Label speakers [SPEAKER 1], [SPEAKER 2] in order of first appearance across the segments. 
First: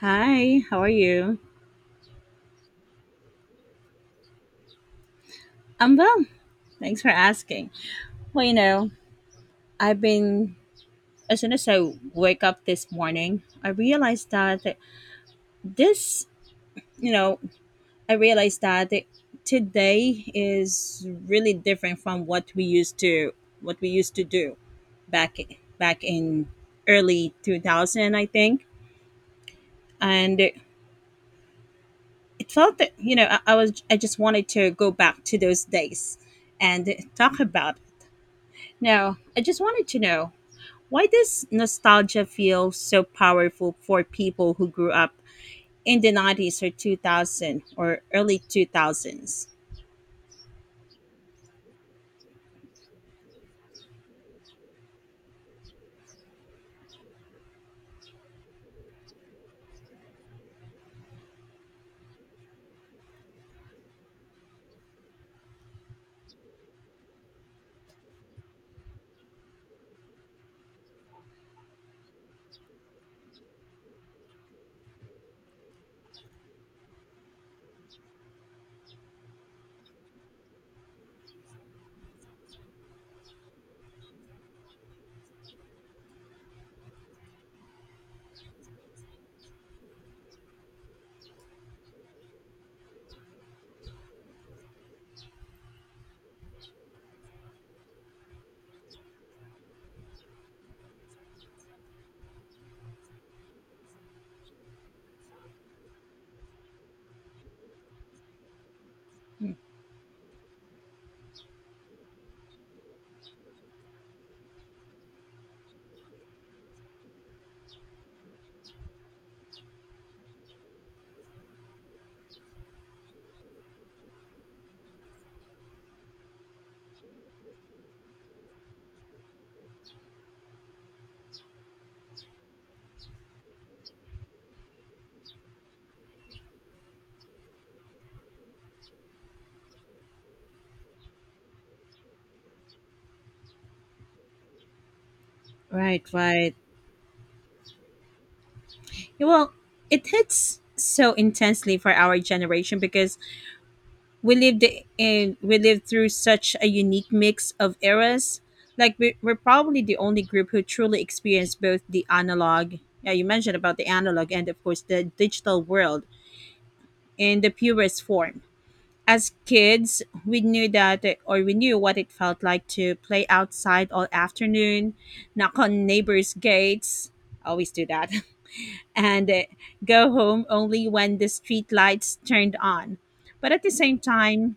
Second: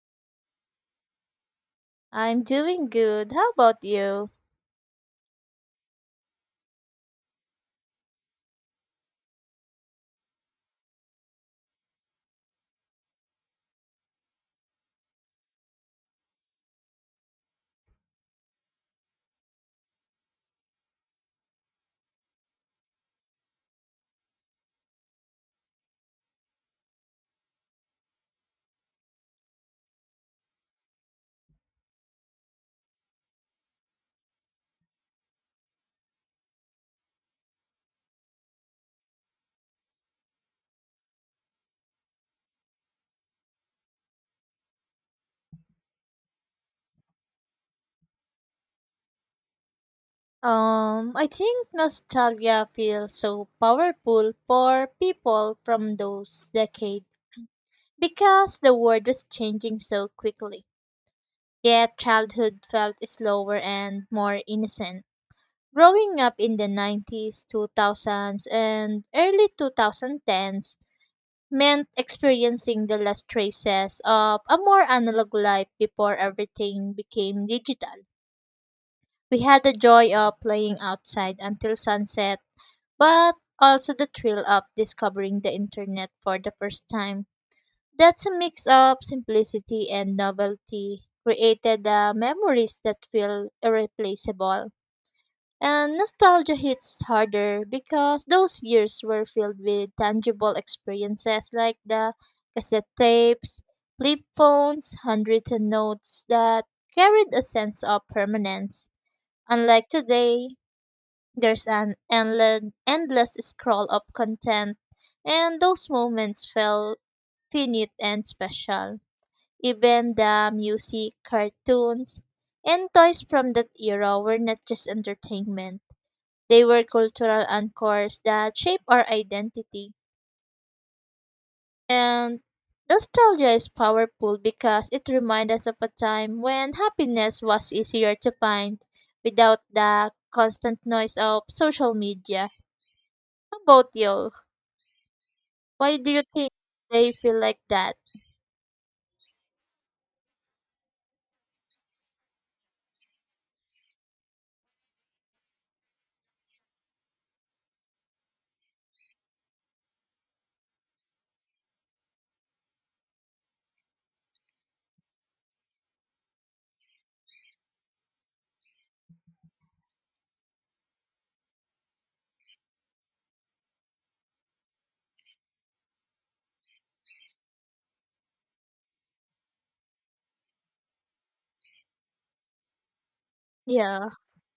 [SPEAKER 1] Hi, how are you?
[SPEAKER 2] I'm doing good. How about you?
[SPEAKER 1] I'm well. Thanks for asking. Well, I've been, as soon as I wake up this morning, I realized that this, you know, I realized that today is really different from what we used to do back, back in early 2000, I think. And it felt that, I just wanted to go back to those days and talk about. Now, I just wanted to know why does nostalgia feel so powerful for people who grew up in the 90s or 2000 or early 2000s?
[SPEAKER 2] I think nostalgia feels so powerful for people from those decades because the world was changing so quickly. Yet childhood felt slower and more innocent. Growing up in the 90s, 2000s, and early 2010s meant experiencing the last traces of a more analog life before everything became digital. We had the joy of playing outside until sunset, but also the thrill of discovering the internet for the first time. That's a mix of simplicity and novelty created the memories that feel irreplaceable. And nostalgia hits harder because those years were filled with tangible experiences like the cassette tapes, flip phones, handwritten notes that carried a sense of permanence. Unlike today, there's an endless scroll of content, and those moments felt finite and special. Even the music, cartoons, and toys from that era were not just entertainment. They were cultural anchors that shape our identity. And nostalgia is powerful because it reminds us of a time when happiness was easier to find without the constant noise of social media. How about you? Why
[SPEAKER 1] Right,
[SPEAKER 2] do you think
[SPEAKER 1] right.
[SPEAKER 2] they feel like that?
[SPEAKER 1] Yeah, well, it hits so intensely for our generation because we lived we lived through such a unique mix of eras. Like we're probably the only group who truly experienced both the analog, yeah, you mentioned about the analog, and of course the digital world in the purest form. As kids, we knew what it felt like to play outside all afternoon, knock on neighbors' gates, always do that, and go home only when the street lights turned on. But at the same
[SPEAKER 2] Yeah,
[SPEAKER 1] time,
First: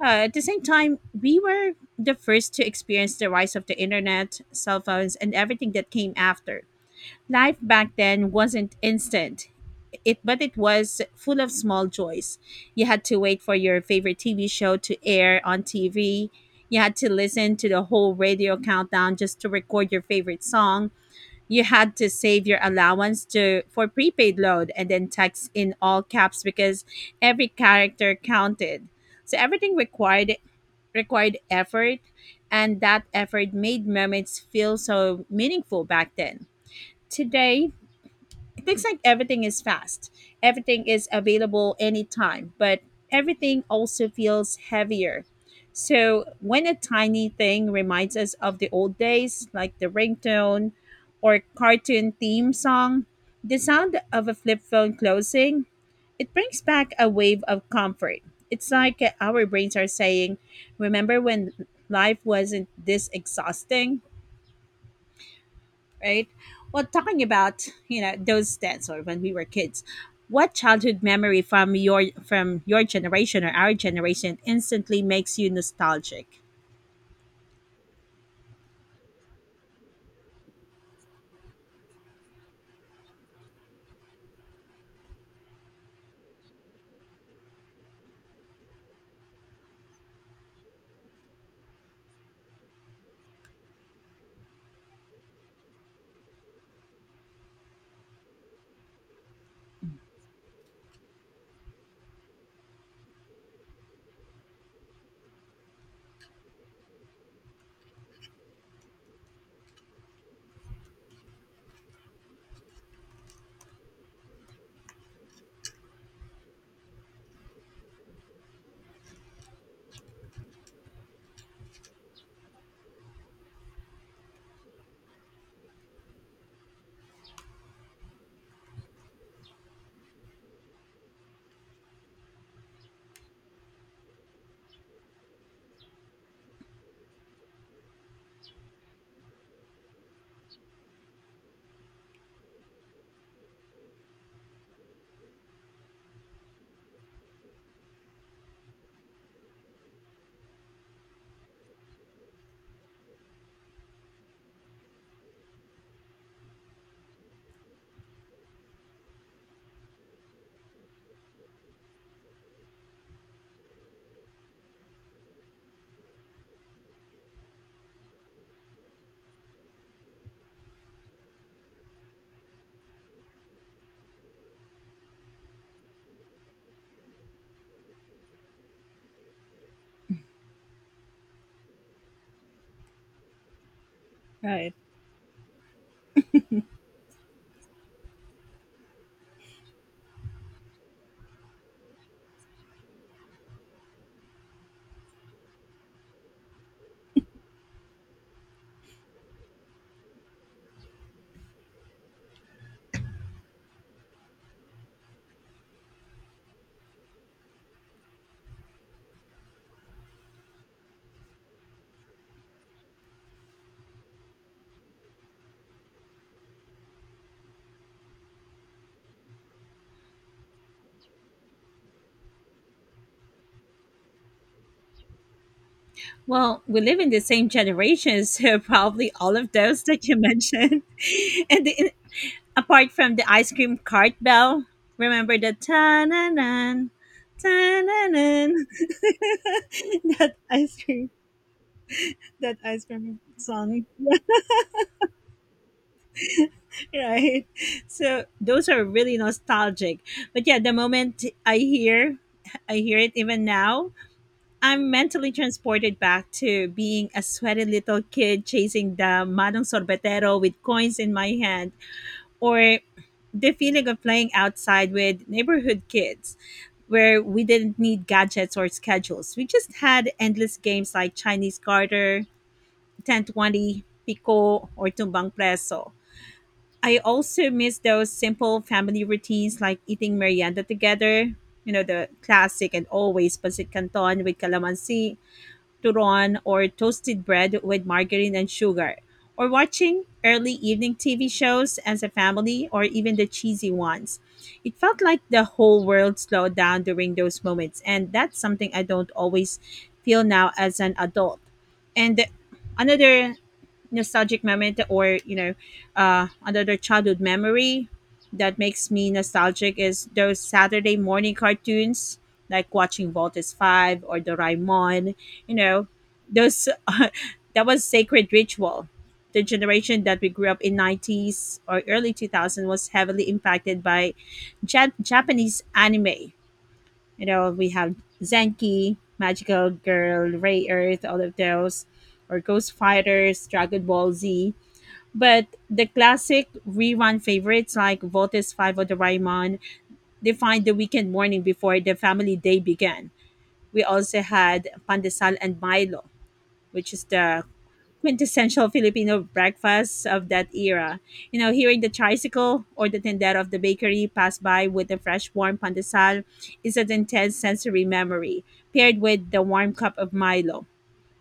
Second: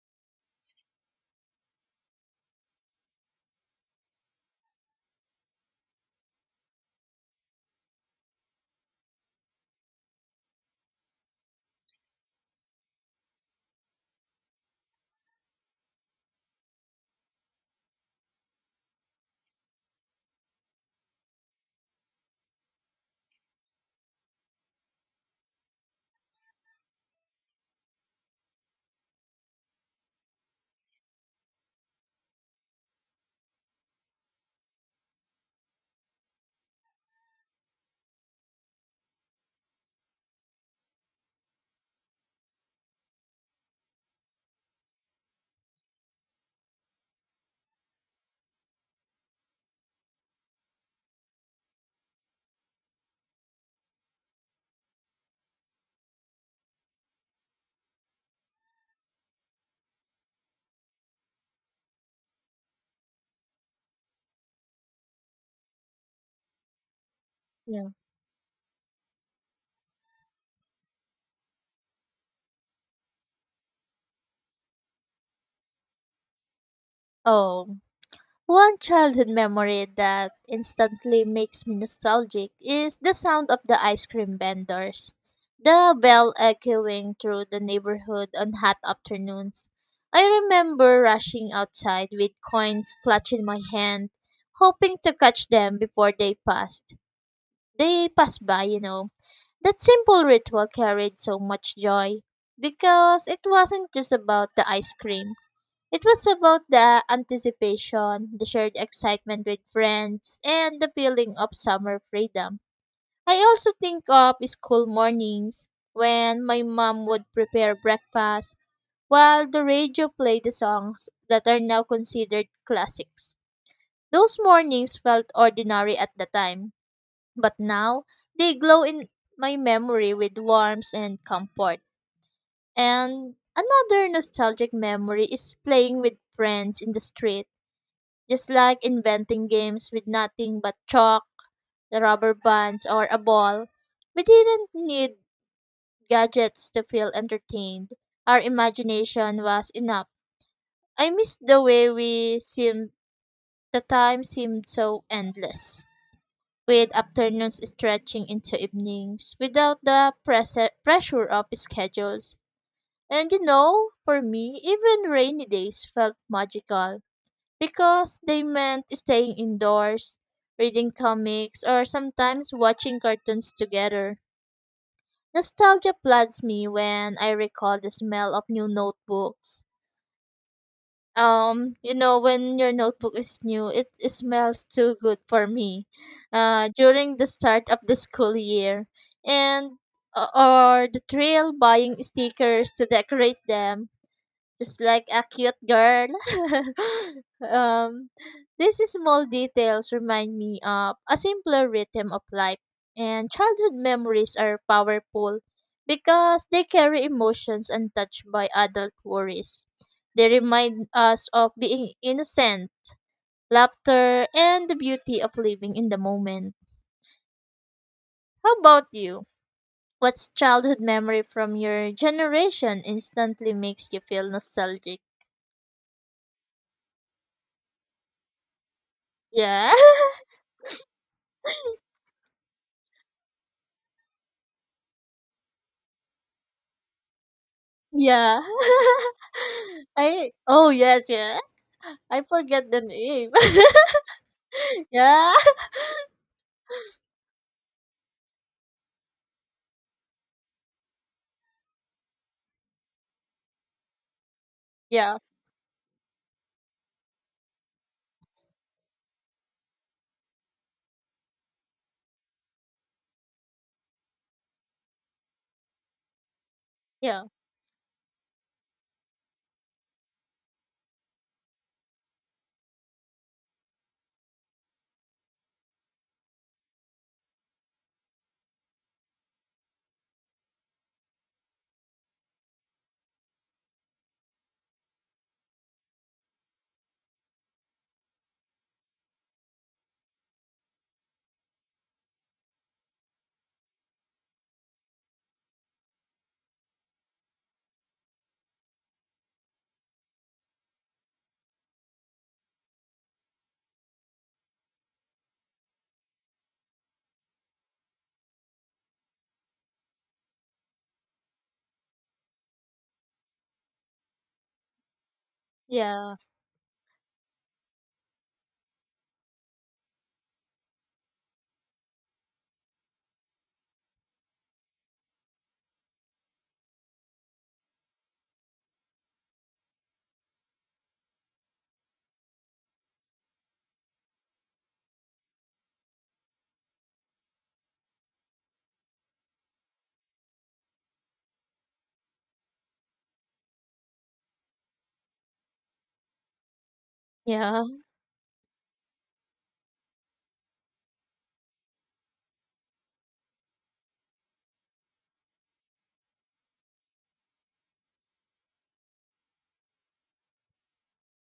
[SPEAKER 1] we were the first to experience the rise of the internet, cell phones, and everything that came after. Life back then wasn't instant it but it was full of small joys. You had to wait for your favorite TV show to air on TV. You had to listen to the whole radio countdown just to record your favorite song. You had to save your allowance to for prepaid load and then text in all caps because every character counted. So everything required effort, and that effort made moments feel so meaningful back then. Today, it thinks like everything is fast, everything is available anytime, but everything also feels heavier. So when a tiny thing reminds us of the old days, like the ringtone or cartoon theme song, the sound of a flip phone closing, it brings back a wave of comfort. It's like our brains are saying, remember when life wasn't this exhausting, right? Well, talking about
[SPEAKER 2] yeah.
[SPEAKER 1] those days, or when we were kids, what childhood memory from your generation, or our generation, instantly makes you nostalgic?
[SPEAKER 2] Oh, one childhood memory that instantly makes me nostalgic is the sound of the ice cream vendors. The bell echoing through the neighborhood on hot afternoons. I remember rushing outside with coins clutching my hand, hoping to catch them before they passed. They pass by. That simple ritual carried so much joy because it wasn't just about the ice cream. It was about the anticipation, the shared excitement with friends, and the feeling of summer freedom. I also think of school mornings when my mom would prepare breakfast while the radio played the songs that are now considered classics. Those mornings felt ordinary at the time, but now, they glow in my memory with warmth and comfort. And another nostalgic memory is playing with friends in the street, just like inventing games with nothing but chalk, the rubber bands, or a ball. We didn't need gadgets to feel entertained. Our imagination was enough. I miss the way we seemed, the time seemed so endless, with afternoons stretching into evenings without the pressure of schedules. And for me, even rainy days felt magical because they meant staying indoors, reading comics, or sometimes watching cartoons together. Nostalgia floods me when I recall the smell of new notebooks. When your notebook is new, it smells
[SPEAKER 1] Right.
[SPEAKER 2] too good for me during the start of the school year, and or the thrill buying stickers to decorate them just like a cute girl. um, these small details remind me of a simpler rhythm of life, and childhood memories are powerful because they carry emotions untouched by adult worries. They remind us of being innocent, laughter, and the beauty of living in the moment. How about you? What's childhood memory from your generation instantly makes you feel nostalgic?
[SPEAKER 1] Well, we live in the same generation, so probably all of
[SPEAKER 2] Yeah.
[SPEAKER 1] those that you mentioned, and the, apart from the ice cream cart bell. Remember the ta na na ta na
[SPEAKER 2] Yeah.
[SPEAKER 1] na,
[SPEAKER 2] I
[SPEAKER 1] that
[SPEAKER 2] Oh
[SPEAKER 1] ice
[SPEAKER 2] yes,
[SPEAKER 1] cream
[SPEAKER 2] yeah. I
[SPEAKER 1] that
[SPEAKER 2] forget the
[SPEAKER 1] ice cream
[SPEAKER 2] name.
[SPEAKER 1] song?
[SPEAKER 2] Yeah.
[SPEAKER 1] Right, so those are really nostalgic, but yeah, the moment I hear it even now, I'm
[SPEAKER 2] Yeah.
[SPEAKER 1] mentally transported back to being a sweaty little kid chasing the manong sorbetero with coins in my hand, or the feeling of playing outside with neighborhood kids where
[SPEAKER 2] Yeah.
[SPEAKER 1] we didn't need gadgets or schedules. We just had endless games like Chinese garter, 1020 pico, or tumbang preso. I also miss those simple family routines, like eating merienda together, you know, the classic and always pancit canton with calamansi, turon, or toasted bread with margarine and sugar, or watching early evening TV shows as a family, or even the cheesy ones. It felt like the whole world slowed down during those moments, and that's something I don't always feel now as an adult. And another nostalgic moment, or another childhood memory that makes me nostalgic, is those Saturday morning cartoons, like watching Voltes 5 or Doraemon. You know,
[SPEAKER 2] Yeah.
[SPEAKER 1] those, that was sacred ritual. The generation that we grew up in, 90s or early 2000, was heavily impacted by Japanese anime. You know, we have Zenki, Magical Girl, Ray Earth, all of those, or Ghost Fighters, Dragon Ball Z. But the classic rerun favorites like Voltes 5 or Doraemon defined the weekend morning before the family day began. We also had Pandesal and Milo, which is the
[SPEAKER 2] Yeah.
[SPEAKER 1] quintessential Filipino breakfast of that era. You know, hearing the tricycle or the tendero of the bakery pass by with a fresh warm pandesal is an intense sensory memory, paired with the warm cup of Milo,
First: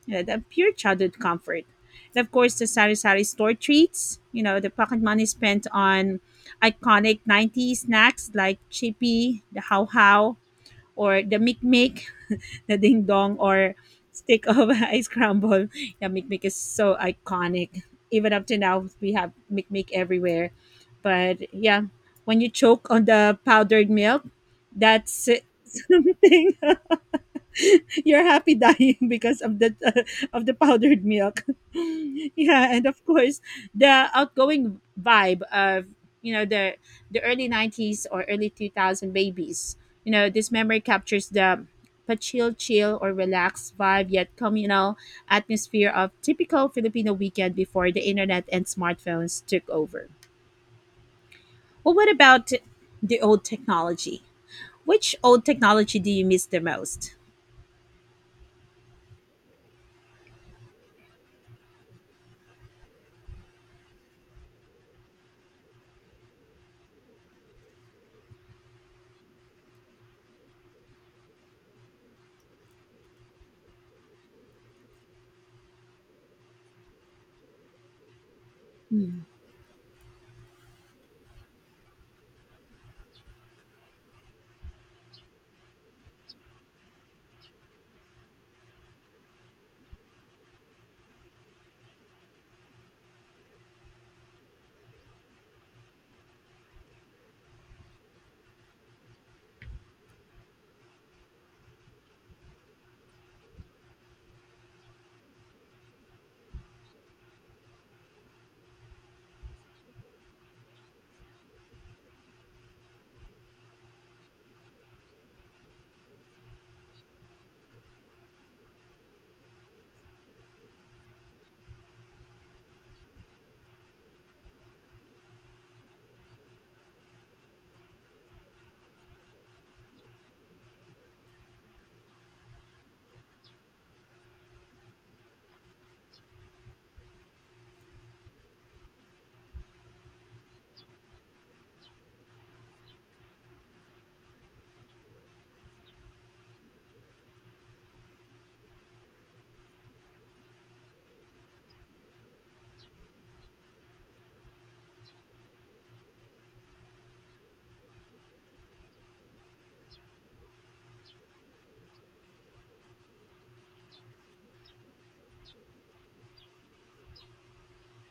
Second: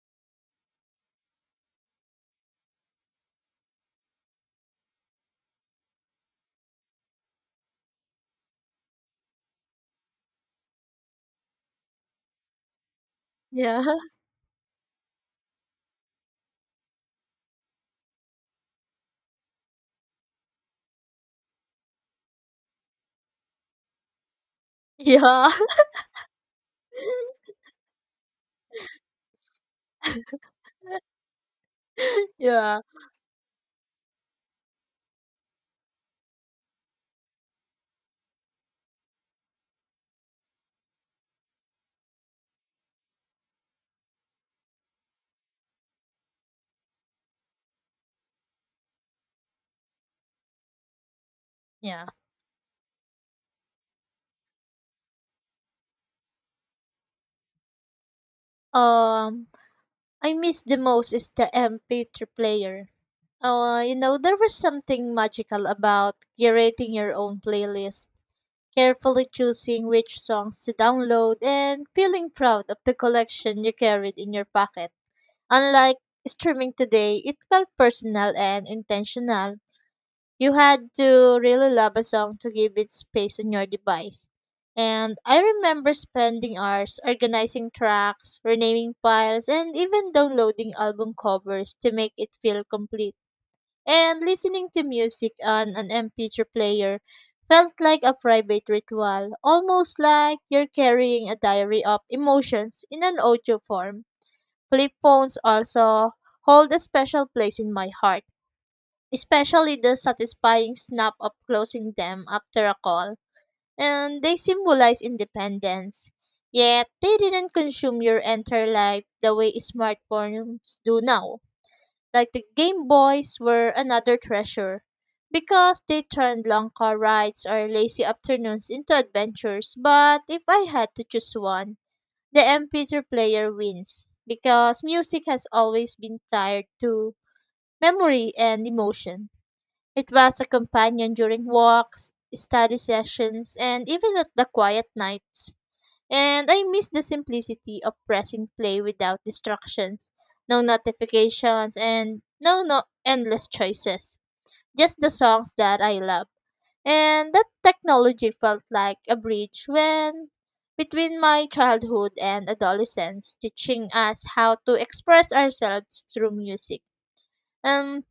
[SPEAKER 1] you know, the pure childhood comfort. And of course, the sari-sari store treats, you know, the pocket money spent on iconic 90s snacks like chippy, the how-how, or the mikmik, the ding dong, or
[SPEAKER 2] Yeah.
[SPEAKER 1] stick of ice crumble. Yeah, mikmik is so iconic. Even up to now, we have mikmik everywhere. But yeah, when you choke on the powdered milk, that's
[SPEAKER 2] Yeah.
[SPEAKER 1] something you're happy dying because of the of the powdered milk. Yeah,
[SPEAKER 2] Yeah.
[SPEAKER 1] and of course, the outgoing vibe of you know the the early '90s or early 2000 babies. You know, this memory captures the but chill or relaxed vibe, yet communal atmosphere of typical Filipino weekend before the internet and smartphones took over. Well,
[SPEAKER 2] Yeah.
[SPEAKER 1] what about the old technology? Which old technology do you miss the most?
[SPEAKER 2] Um I miss the most is the MP3 player. There was something magical about curating your own playlist, carefully choosing which songs to download, and feeling proud of the collection you carried in your pocket. Unlike streaming today, it felt personal and
[SPEAKER 1] Mm.
[SPEAKER 2] intentional. You had to really love a song to give it space on your device. And I remember spending hours organizing tracks, renaming files, and even downloading album covers to make it feel complete. And listening to music on an MP3 player felt like a private ritual, almost like you're carrying a diary of emotions in an audio form. Flip phones also hold a special place in my heart, especially the satisfying snap of closing them after a call. And they symbolize independence. Yet, they didn't consume your entire life the way smartphones do now. Like the Game Boys were another treasure because they turned long car rides or lazy afternoons into adventures. But if I had to choose one, the MP3 player wins because music has always been tied to memory and emotion. It was a companion during walks, study sessions, and even at the quiet nights. And I miss the simplicity of pressing play without distractions, no notifications, and no endless choices. Just the songs that I love. And that technology felt like a bridge when between my childhood and adolescence, teaching us how to express ourselves through music. Um,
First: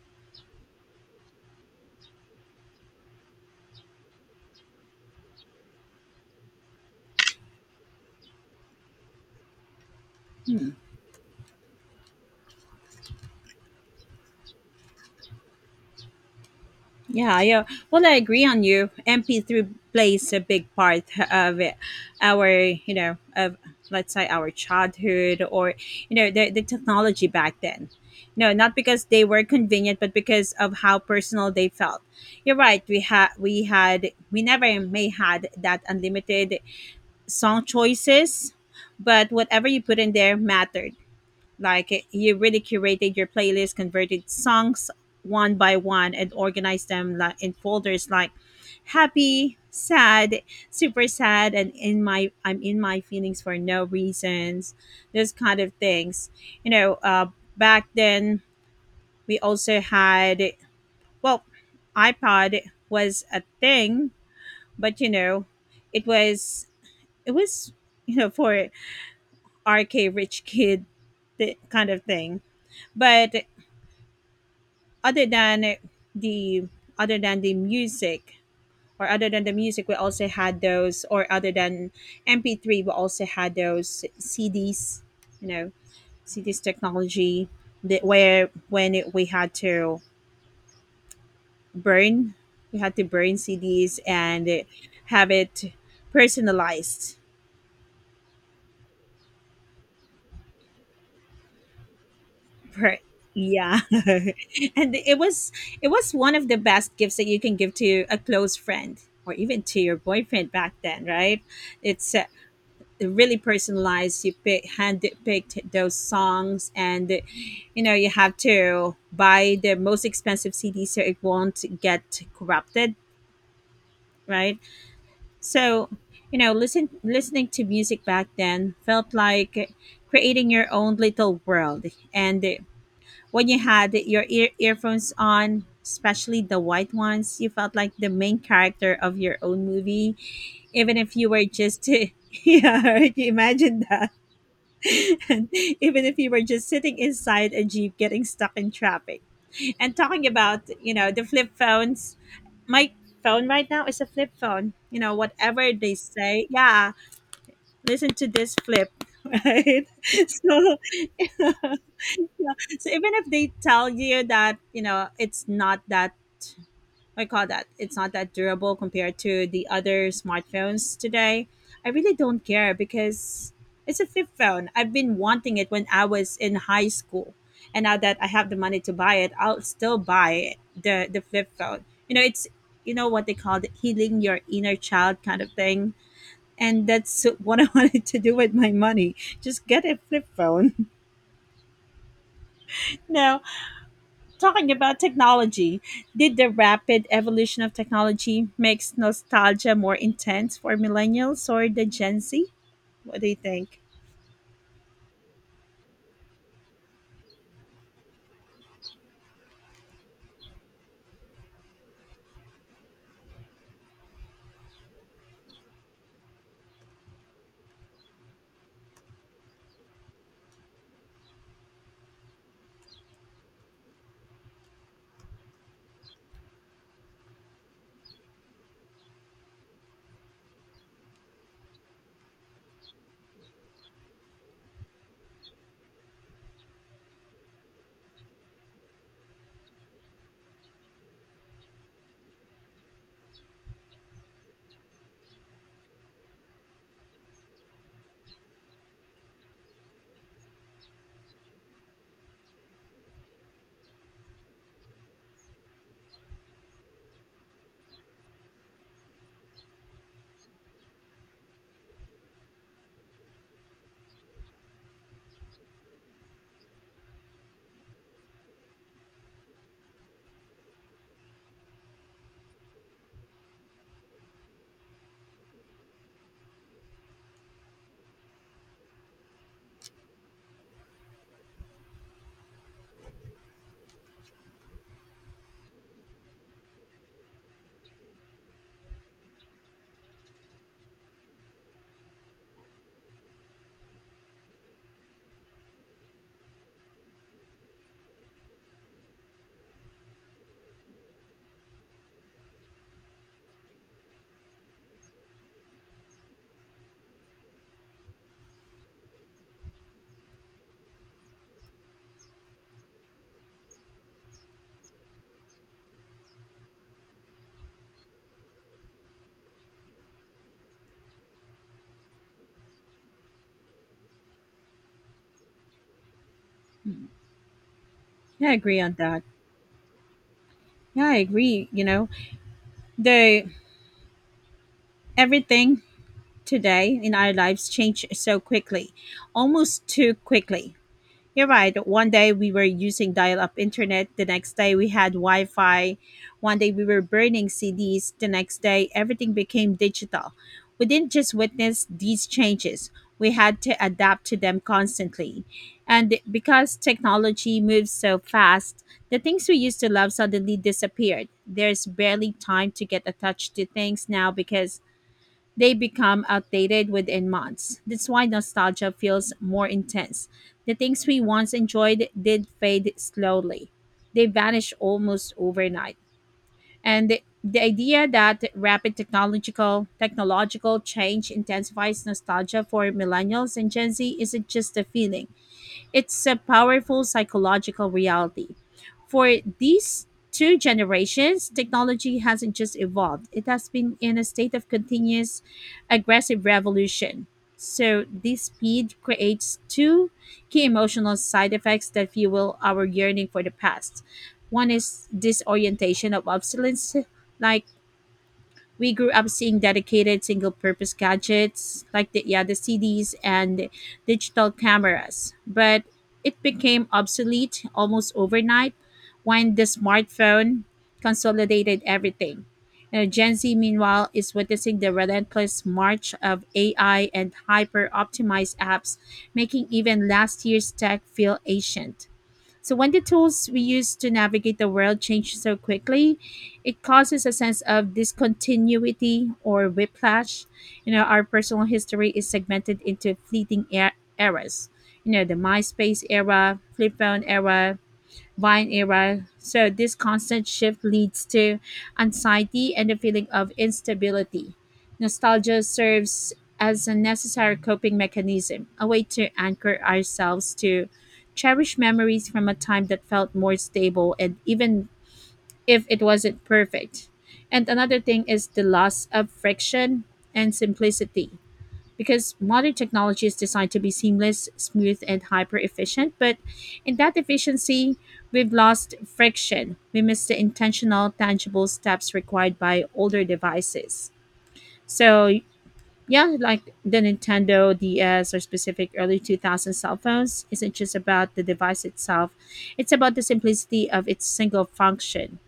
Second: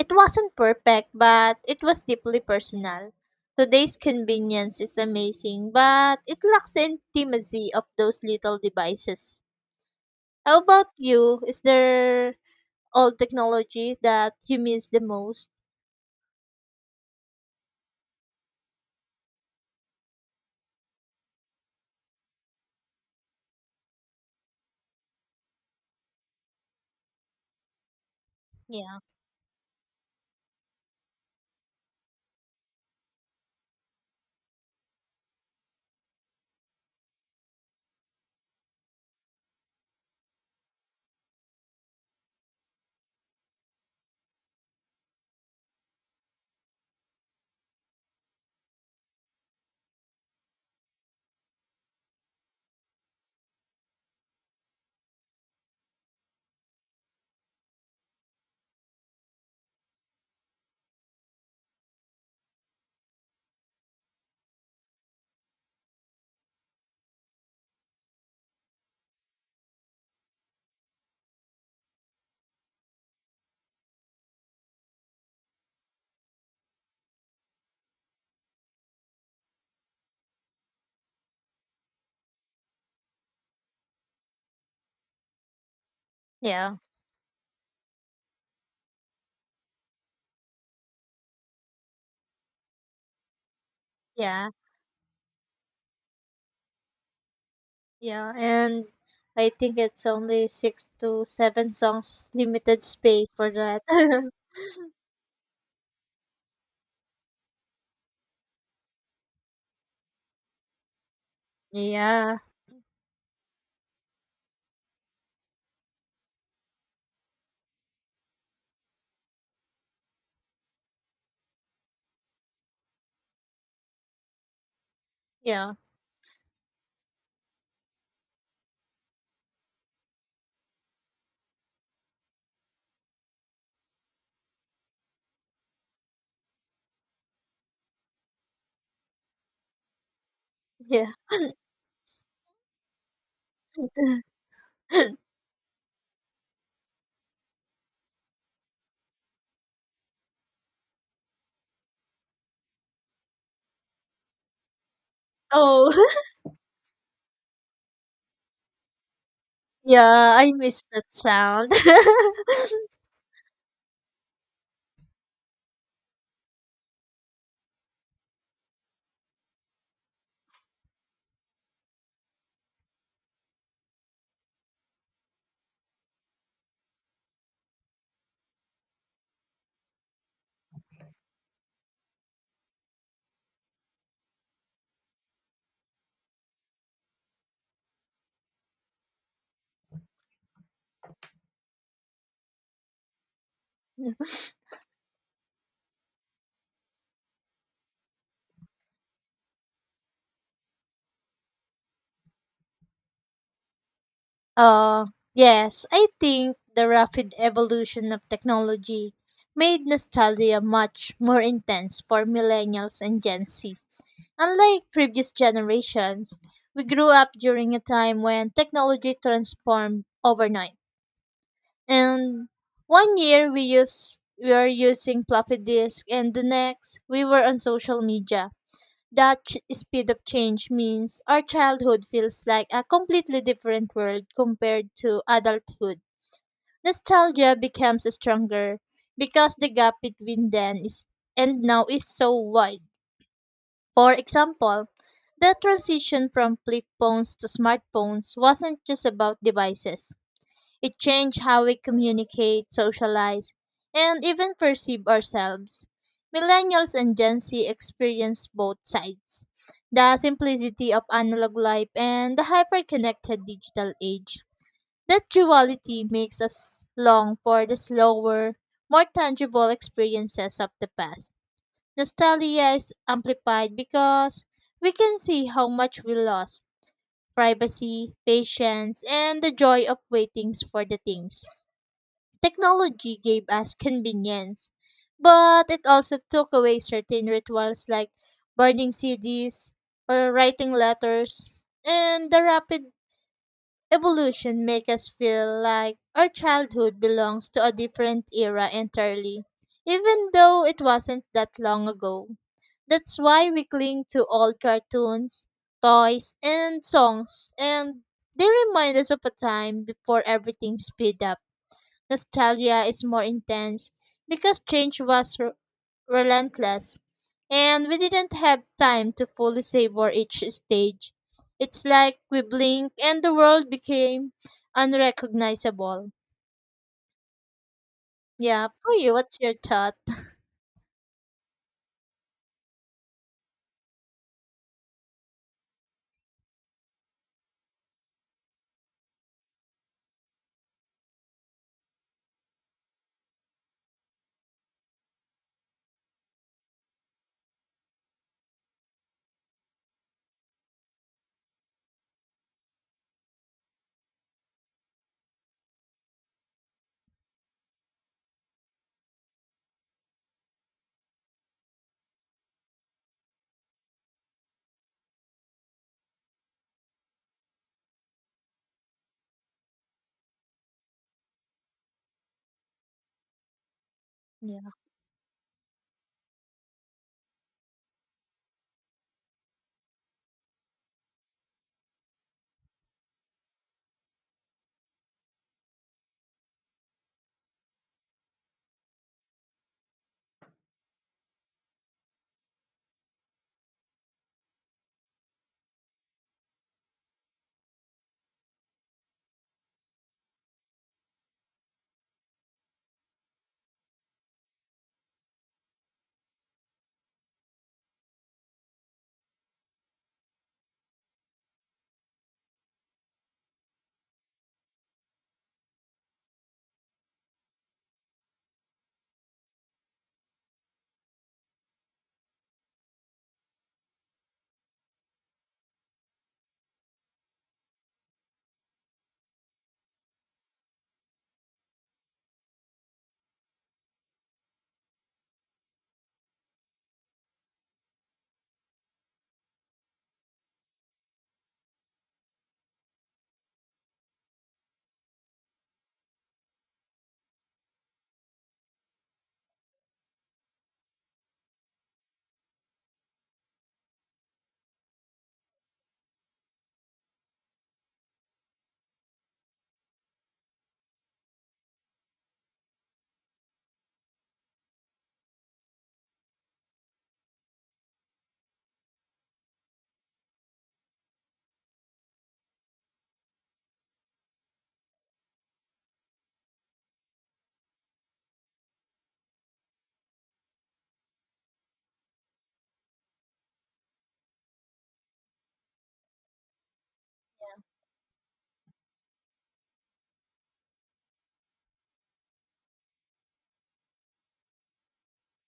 [SPEAKER 2] it wasn't perfect, but it was deeply personal. Today's convenience is amazing, but it lacks the intimacy of those little devices. How about you? Is there old technology that you miss the most?
[SPEAKER 1] Yeah, yeah. Well, I agree on you. MP3 plays a big part of it, of, let's say, our childhood, or, you know, the technology back then. No, not
[SPEAKER 2] Yeah.
[SPEAKER 1] because they were convenient, but because of how personal they felt. You're right. We never may had that unlimited song choices, but whatever you put in there mattered. Like, you really curated your playlist, converted songs one by one, and organized them like in folders, like happy, sad, super sad, and in my I'm in my feelings for no reasons, those kind of things. You know, back then we also had, well, iPod was a thing, but you know, it was it was, you know, for rk rich kid kind of thing. But other than the other than the music, or other than the music we also had those or other than MP3, we also had those CDs, you know, CDs
[SPEAKER 2] Yeah.
[SPEAKER 1] technology, that, where we had to burn burn CDs
[SPEAKER 2] Yeah.
[SPEAKER 1] and have it personalized,
[SPEAKER 2] Yeah, and I think it's only six to seven songs limited
[SPEAKER 1] per,
[SPEAKER 2] space for
[SPEAKER 1] yeah.
[SPEAKER 2] that.
[SPEAKER 1] And it was one of the best gifts that you can give to a close friend, or even to your boyfriend back then, right? It's
[SPEAKER 2] Yeah,
[SPEAKER 1] really personalized. You pick hand picked those songs, and, you know, you have to buy the most expensive CD so it won't get corrupted, right?
[SPEAKER 2] yeah,
[SPEAKER 1] So, you know, listening to music back then felt like creating your own little world. And when you had your earphones on, especially the white ones, you felt like the main character of your own movie, even
[SPEAKER 2] yeah.
[SPEAKER 1] if you were just yeah, right, you imagine that. And even if you were just sitting inside a jeep getting stuck in traffic. And talking about, you know, the flip phones, my phone right now is a flip phone, you know, whatever they
[SPEAKER 2] Oh,
[SPEAKER 1] say. Yeah, listen to this flip. Right.
[SPEAKER 2] yeah, I
[SPEAKER 1] So
[SPEAKER 2] miss that
[SPEAKER 1] yeah.
[SPEAKER 2] sound.
[SPEAKER 1] So even if they tell you that, you know, it's not that, I call that, it's not that durable compared to the other smartphones today, I really don't care because it's a flip phone. I've been wanting it when I was in high school, and now that I have the money to buy it, I'll still buy the flip phone. You know, it's, you know what they call it, healing your inner child kind of thing. And that's what I wanted to do with my money. Just get a flip phone. No, talking about technology, did the rapid evolution of technology makes nostalgia more intense for millennials or the Gen Z? What do you think?
[SPEAKER 2] Uh, yes, I think the rapid evolution of technology made nostalgia much more intense for millennials and Gen Z. Unlike previous generations, we grew up during a time when technology transformed overnight. And one year we were using floppy disk and the next we were on social media. That speed of change means our childhood feels like a completely different world compared to adulthood. Nostalgia becomes stronger because the gap between then is and now is so wide. For example, the transition from flip phones to smartphones wasn't just about devices. It changed how we communicate, socialize, and even perceive ourselves. Millennials and Gen Z experience both sides, the simplicity of analog life and the hyper-connected digital age. That duality makes us long for the slower, more tangible experiences of the past. Nostalgia is amplified because we can see how much we lost: privacy, patience, and the joy of waiting for the things. Technology gave us convenience, but it also took away certain rituals like burning CDs or writing letters. And the rapid evolution make us feel like our childhood belongs to a different era entirely, even though it wasn't that long ago. That's why we cling to old cartoons, toys, and songs, and they remind us of a time before everything sped up. Nostalgia is more intense because change was relentless and we didn't have time to fully savor each stage. It's like we blink and the world became unrecognizable.
[SPEAKER 1] Yeah, I
[SPEAKER 2] Yeah,
[SPEAKER 1] agree
[SPEAKER 2] for
[SPEAKER 1] on
[SPEAKER 2] you,
[SPEAKER 1] that.
[SPEAKER 2] what's your thought?
[SPEAKER 1] Yeah, I agree. You know, the everything today in our lives changed so quickly, almost too quickly. You're right. One day we were using dial up internet, the next day we had Wi-Fi. One day we were burning CDs, the next day everything became digital. We didn't just witness these changes, we had to adapt to them constantly. And because technology moves so fast, the things we used to love suddenly disappeared. There's barely time to get attached to things now because they become outdated within months. That's why nostalgia feels more intense. The things we once enjoyed did fade slowly, they
[SPEAKER 2] Yeah,
[SPEAKER 1] vanish almost overnight. And the idea that rapid technological change intensifies nostalgia for millennials and Gen Z isn't just a feeling. It's a powerful psychological reality. For these two generations, technology hasn't just evolved, it has been in a state of continuous aggressive revolution. So, this speed creates two key emotional side effects that fuel our yearning for the past. One is disorientation of obsolescence, like we grew up seeing dedicated single purpose gadgets like the CDs and digital cameras, but it became obsolete almost overnight when the smartphone consolidated everything. You know, Gen Z meanwhile is witnessing the relentless march of AI and hyper optimized apps, making even last year's tech feel ancient. So when the tools we use to navigate the world change so quickly, it causes a sense of discontinuity or whiplash. You know, our personal history is segmented into fleeting eras. You know, the MySpace era, flip phone era, Vine era. So this constant shift leads to anxiety and a feeling of instability. Nostalgia serves as a necessary coping mechanism, a way to anchor ourselves to cherish memories from a time that felt more stable, and even if it wasn't perfect. And another thing is the loss of friction and simplicity, because modern technology is designed to be seamless, smooth, and hyper efficient. But in that efficiency, we've lost friction. We miss the intentional, tangible steps required by older devices. So, yeah, like the Nintendo DS or specific early 2000 cell phones isn't just about the device itself, it's about the simplicity of its single function.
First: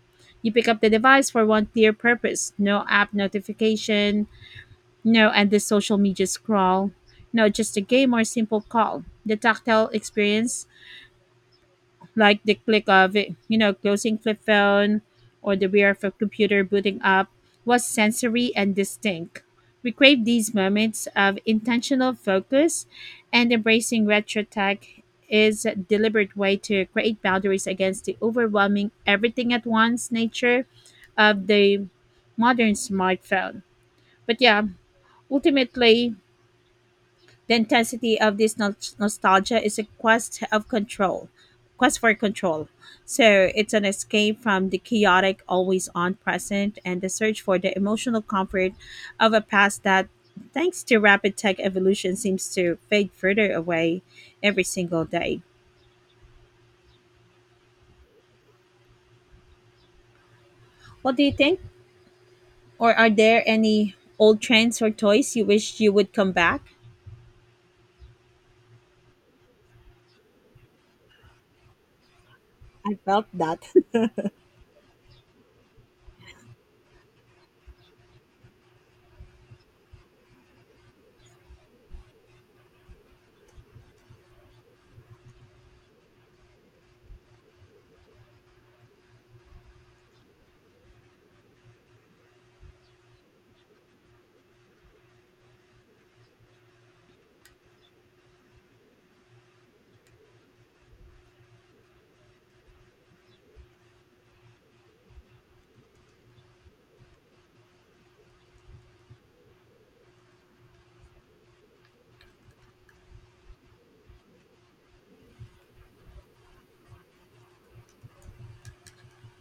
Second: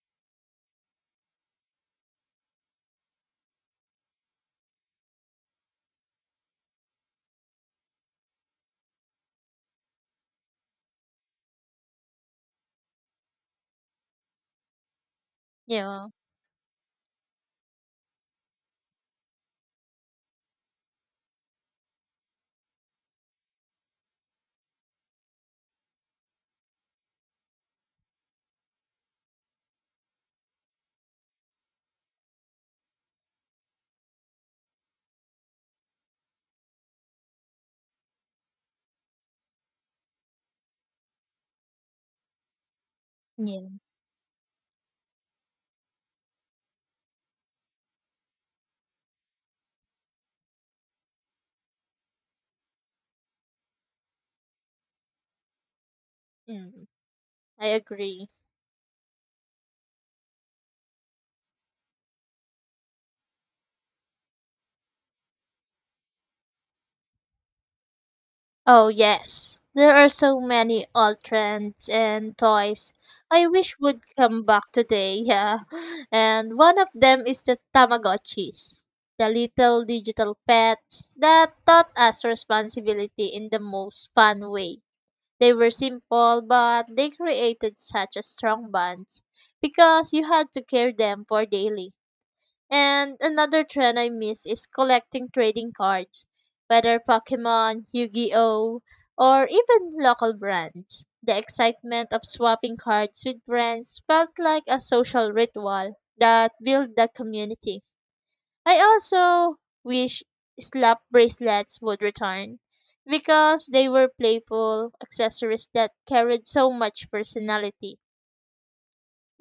[SPEAKER 1] You pick up the device for one clear purpose, no app notification, no, and the social media scroll. No, just a game or simple call. The tactile experience, like the click of it, closing flip phone or the VR of
[SPEAKER 2] yeah,
[SPEAKER 1] a computer booting up, was sensory and distinct. We crave these moments of intentional focus, and embracing retro tech is a deliberate way to create boundaries against the overwhelming everything at once nature of the modern smartphone. But yeah, ultimately, the intensity of this nostalgia is a quest of control, quest for control. So
[SPEAKER 2] yeah.
[SPEAKER 1] it's an escape from the chaotic, always on present, and the search for the emotional comfort of a past that, thanks to rapid tech evolution, seems to fade further away every single day.
[SPEAKER 2] Mm, I agree.
[SPEAKER 1] What do you think? Or are there any old trends or toys you wish you would come back?
[SPEAKER 2] Oh, yes. There are so many old trends and toys I wish would come back today. Yeah. And one of them is the Tamagotchis, the little digital pets that taught us responsibility in the most fun way. They were simple, but they created such a strong bonds because you had to care them for daily. And another trend I miss is collecting trading cards, whether Pokemon, Yu Gi Oh!, or even local brands. The excitement of swapping cards with friends felt like a social ritual that built the community. I also wish slap bracelets would return because they were playful accessories that carried so much personality,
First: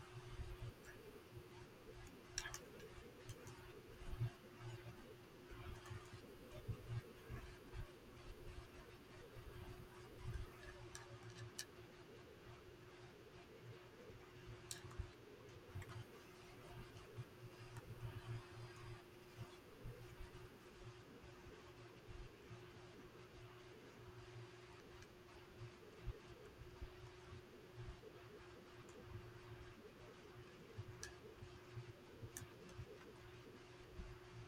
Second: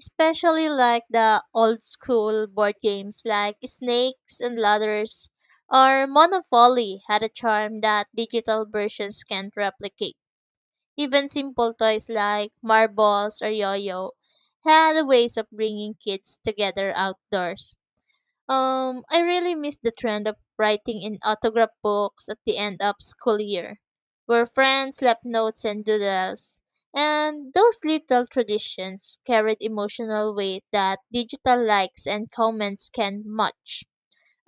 [SPEAKER 2] especially like the old school board games like Snakes and Ladders or Monopoly had a charm that digital versions can't replicate. Even simple toys like marbles or yo-yo had ways of bringing kids together outdoors. I really miss the trend of writing in autograph books at the end of school year, where friends left notes and doodles. And those little traditions carried emotional weight that digital likes and comments can match.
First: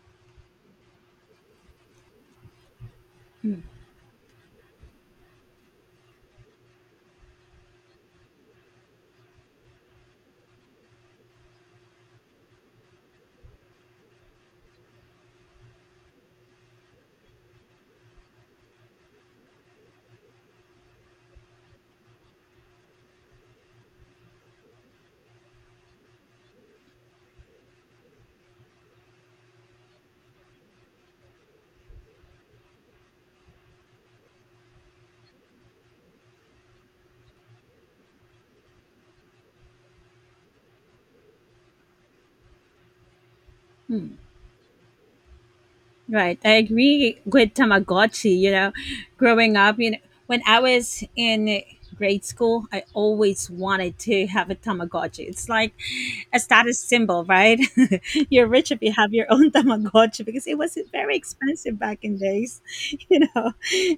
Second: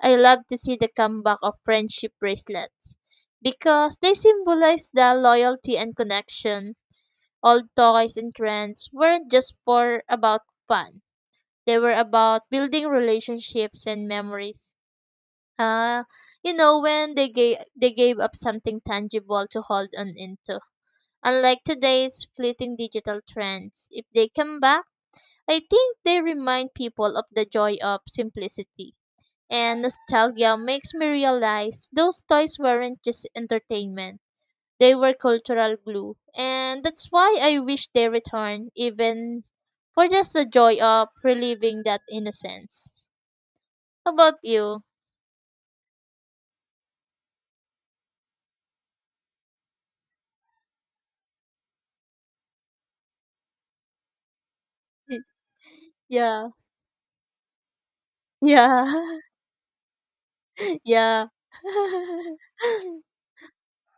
[SPEAKER 2] I love to see the comeback of friendship bracelets because they symbolize the loyalty and connection. Old toys and trends weren't just for about fun. They were about building relationships and memories. Uh, when they gave up something tangible to hold on into. Unlike today's fleeting digital trends, if they come back, I think they remind people of the joy of simplicity. And nostalgia makes me realize those toys weren't just entertainment. They were cultural glue. And that's why I wish they returned even for just the joy of reliving that innocence.
[SPEAKER 1] Hmm.
[SPEAKER 2] How about you?
[SPEAKER 1] Right. I agree with Tamagotchi. You know, growing up, you know, when I was in grade school, I always wanted to have a
[SPEAKER 2] Y-
[SPEAKER 1] Tamagotchi. It's like a
[SPEAKER 2] Yeah.
[SPEAKER 1] status symbol, right? You're rich if you have
[SPEAKER 2] Yeah.
[SPEAKER 1] your own Tamagotchi, because it was very
[SPEAKER 2] Yeah.
[SPEAKER 1] expensive back in days, you know.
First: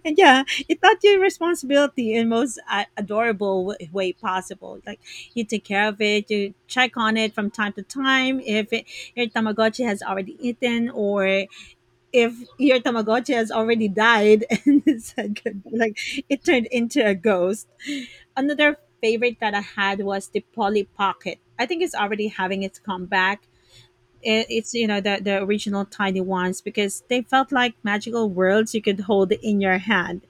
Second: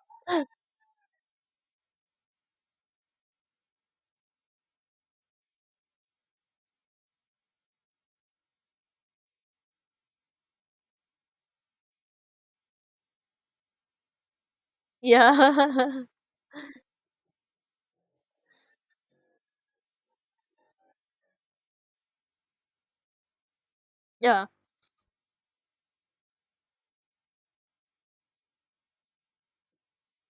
[SPEAKER 1] And yeah, it taught you responsibility in most adorable way possible. Like, you take care of it, you check on it from time to time if it, your Tamagotchi has already eaten, or if your Tamagotchi has already died and it said good,
[SPEAKER 2] Yeah.
[SPEAKER 1] like it turned into a ghost. Another favorite that I had was the Polly Pocket. I think it's already having its comeback.
[SPEAKER 2] Yeah.
[SPEAKER 1] It's you know, the original tiny ones, because they felt like magical worlds you could hold in your hand.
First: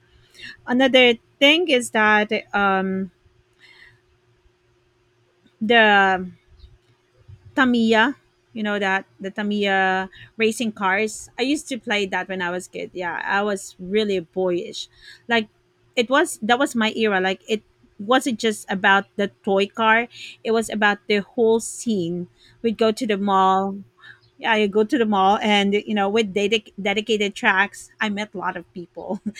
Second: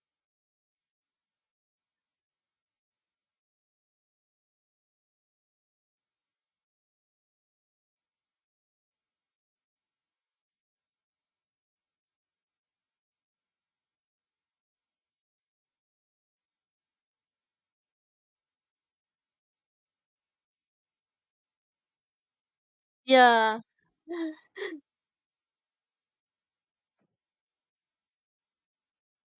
[SPEAKER 1] Another thing is that the Tamiya. You know that the Tamiya racing cars. I used to play that when I was kid. Yeah, I was really boyish. Like, it was that was my era. Like, it wasn't just about the toy car. It was about the whole scene. We'd go to the
[SPEAKER 2] Yeah.
[SPEAKER 1] mall. Yeah, you go to the mall, and you know, with dedicated tracks, I met a lot of people.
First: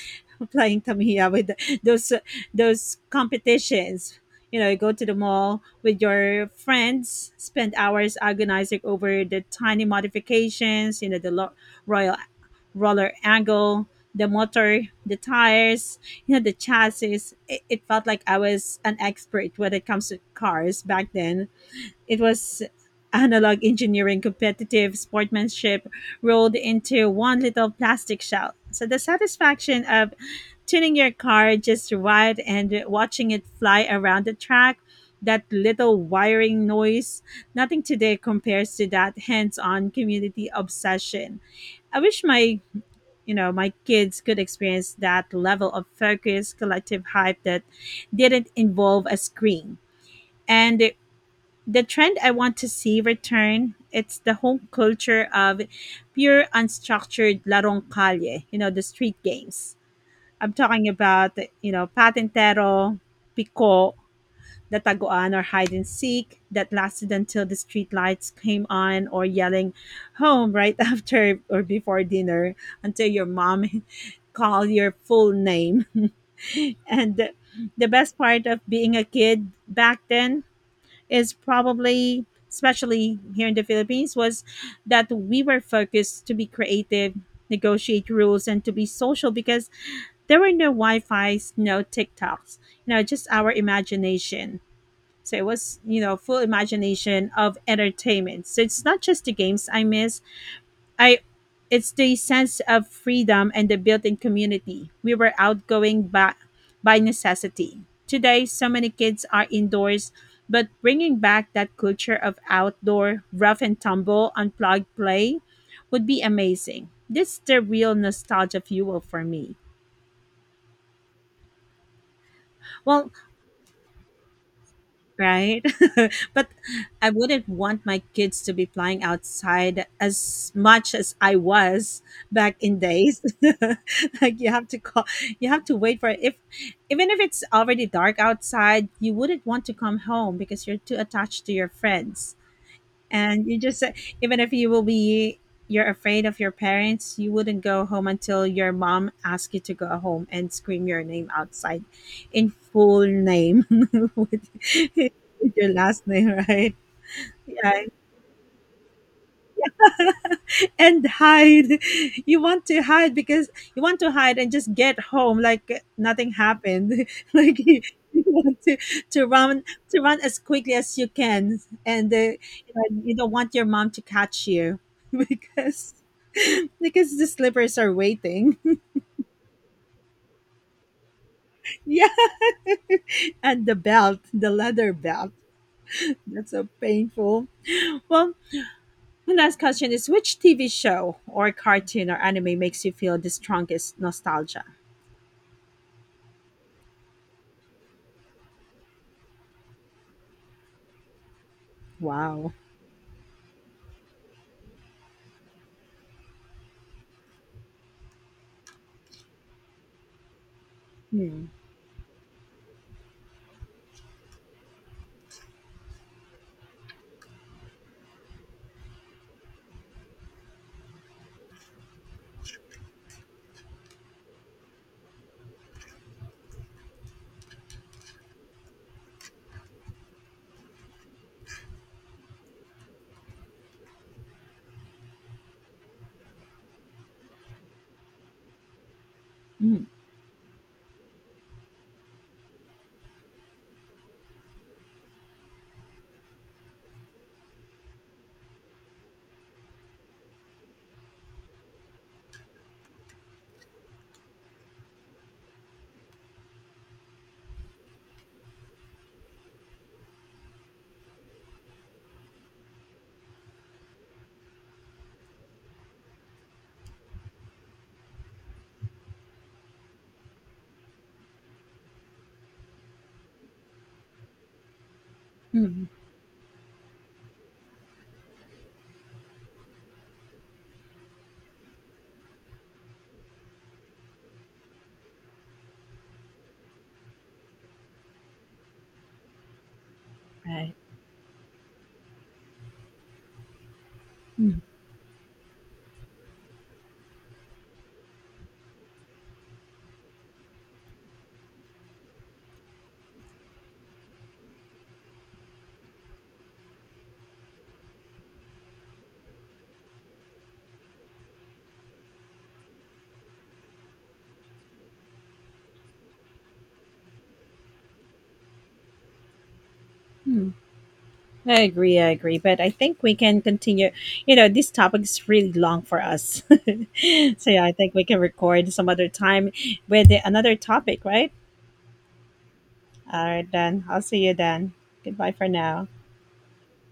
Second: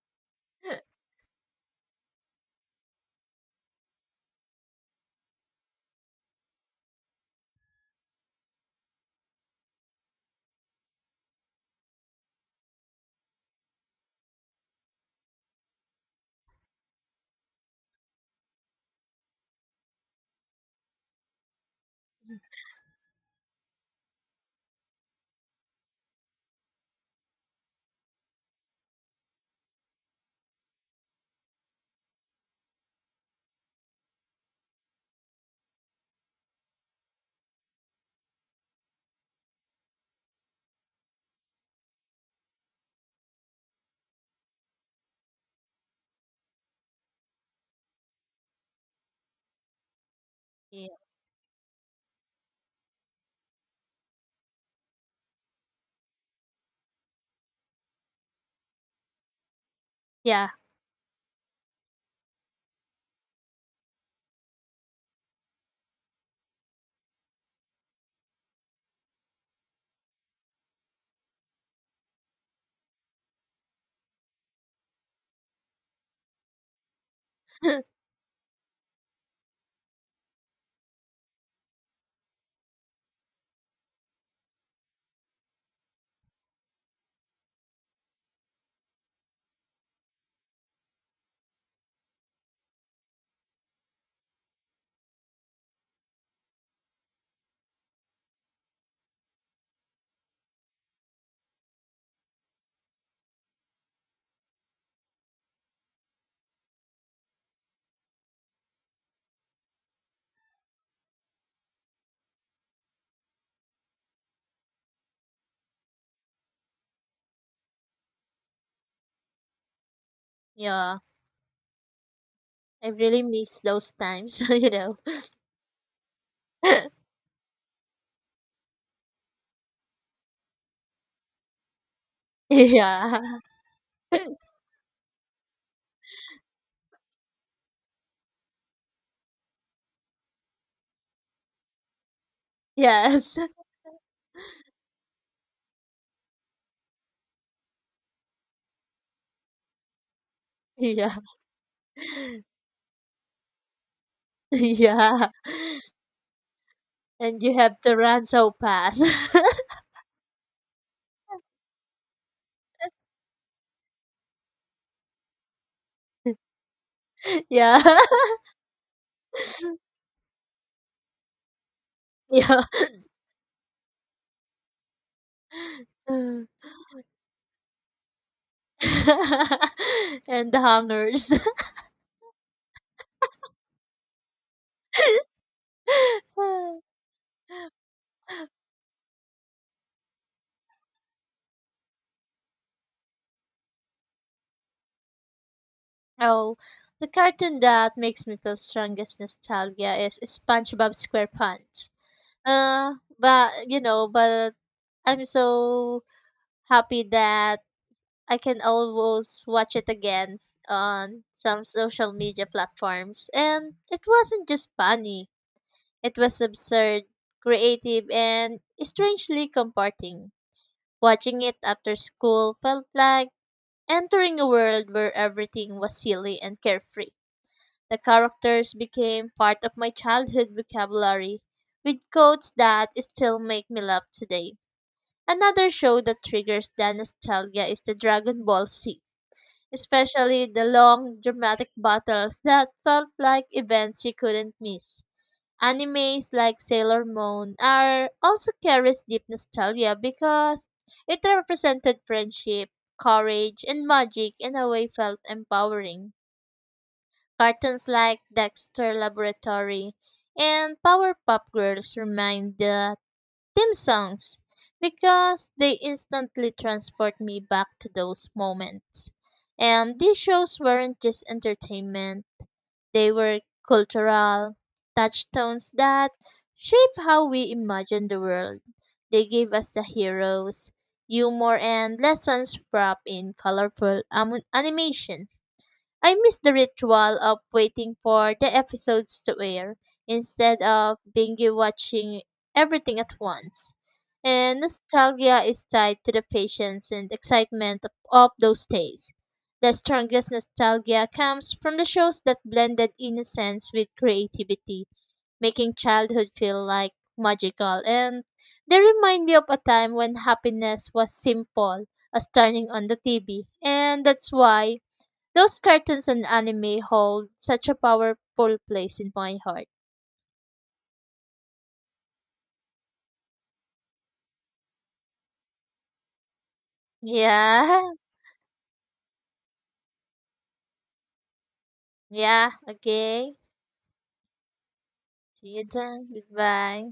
[SPEAKER 1] Playing Tamiya with those those competitions. You know, you go to the mall with your friends, spend hours agonizing over the tiny modifications. You know, the royal roller angle, the motor, the tires, you know, the chassis. It felt like I was an expert when it comes to cars back then. It was analog engineering, competitive sportsmanship rolled into one little plastic shell. So the satisfaction of tuning your car just right and watching it fly around the track. That little wiring noise, nothing today compares to that hands-on community obsession. I wish my, you know, my kids could experience that level of focused collective hype that didn't involve a screen. And
[SPEAKER 2] Yeah.
[SPEAKER 1] the trend I want to see return, it's the whole culture of pure unstructured larong calle, you know, the street games
[SPEAKER 2] Yeah.
[SPEAKER 1] I'm talking about, you know, Patintero, Pico, the Taguan or hide and seek that lasted until the street lights came on, or yelling home right after or before dinner until your mom called your full name. And the best part of being a kid back then is probably, especially here in the Philippines, was that we were focused to be creative, negotiate rules and to be social, because there were no Wi-Fi's, no TikToks, you know, just our imagination. So it was, you know, full imagination of entertainment. So it's not just the games I miss. I It's the sense of freedom and the built-in community. We were outgoing by necessity. Today, so many kids are indoors, but bringing back that culture of outdoor rough and tumble, unplugged play would be amazing. This is the real nostalgia fuel for me.
[SPEAKER 2] Yeah. I
[SPEAKER 1] Well,
[SPEAKER 2] really miss those times, you know.
[SPEAKER 1] right? But I wouldn't want my kids to be playing outside as much as I was back in
[SPEAKER 2] Yeah.
[SPEAKER 1] days. Like, you have to call, you have to wait for if, even if it's already dark outside, you wouldn't want to come home because you're too attached to your friends.
[SPEAKER 2] Yes.
[SPEAKER 1] And you just said, even if you will be, you're afraid of your parents, you wouldn't go home until your mom asks you to go home and scream your
[SPEAKER 2] Yeah.
[SPEAKER 1] name outside in full name with, with
[SPEAKER 2] Yeah.
[SPEAKER 1] your last name, right?
[SPEAKER 2] And you have
[SPEAKER 1] Yeah.
[SPEAKER 2] to run so fast.
[SPEAKER 1] And hide. You want to hide because you want to hide and just get home like nothing happened. Like
[SPEAKER 2] Yeah.
[SPEAKER 1] you want to run, to run as quickly as you can, and you
[SPEAKER 2] Yeah.
[SPEAKER 1] know, you don't want your mom to catch you because because the slippers are waiting.
[SPEAKER 2] And the hungers.
[SPEAKER 1] Yeah. And the belt, the leather belt. That's so painful. Well, my last question is, which TV show or cartoon or anime makes you feel the strongest nostalgia?
[SPEAKER 2] Oh, the cartoon that makes me feel strongest nostalgia is SpongeBob SquarePants.
[SPEAKER 1] Wow.
[SPEAKER 2] But you know, but I'm so happy that I can always watch it again on
[SPEAKER 1] Hmm.
[SPEAKER 2] some social media platforms. And it wasn't just funny; it was absurd, creative, and strangely comforting. Watching it after school felt like entering a world where everything was silly and carefree. The characters became part of my childhood vocabulary, with quotes that still make me laugh today. Another show that triggers the nostalgia is the Dragon Ball Z,
[SPEAKER 1] Hmm.
[SPEAKER 2] especially the long, dramatic battles that felt like events you couldn't miss. Animes like Sailor Moon are also carries deep nostalgia because it represented friendship, courage, and magic in a way felt empowering. Cartoons like Dexter Laboratory and Powerpuff Girls remind the theme songs because they instantly transport me back to those moments. And these shows weren't just entertainment, they were cultural touchstones
[SPEAKER 1] Hmm.
[SPEAKER 2] that shape how we imagine the world. They gave us the heroes, humor, and lessons wrapped in colorful animation. I miss the ritual of waiting for the episodes to air instead
[SPEAKER 1] Right.
[SPEAKER 2] of binge watching everything at once. And
[SPEAKER 1] Hmm.
[SPEAKER 2] nostalgia is tied to the patience and excitement of those days. The strongest nostalgia comes from the shows that blended innocence with creativity, making childhood feel like magical. And they remind me of a time when happiness was simple as turning on the TV. And that's why those cartoons and anime hold such a powerful place in my heart.
[SPEAKER 1] Hmm. I agree, I agree. But I think we can continue. You know, this topic is really long for us. So, yeah,
[SPEAKER 2] Yeah.
[SPEAKER 1] I think we can record some other time with another topic, right?
[SPEAKER 2] Yeah.
[SPEAKER 1] All
[SPEAKER 2] Okay.
[SPEAKER 1] right, then. I'll see you then. Goodbye for
[SPEAKER 2] See you
[SPEAKER 1] now.
[SPEAKER 2] then. Goodbye.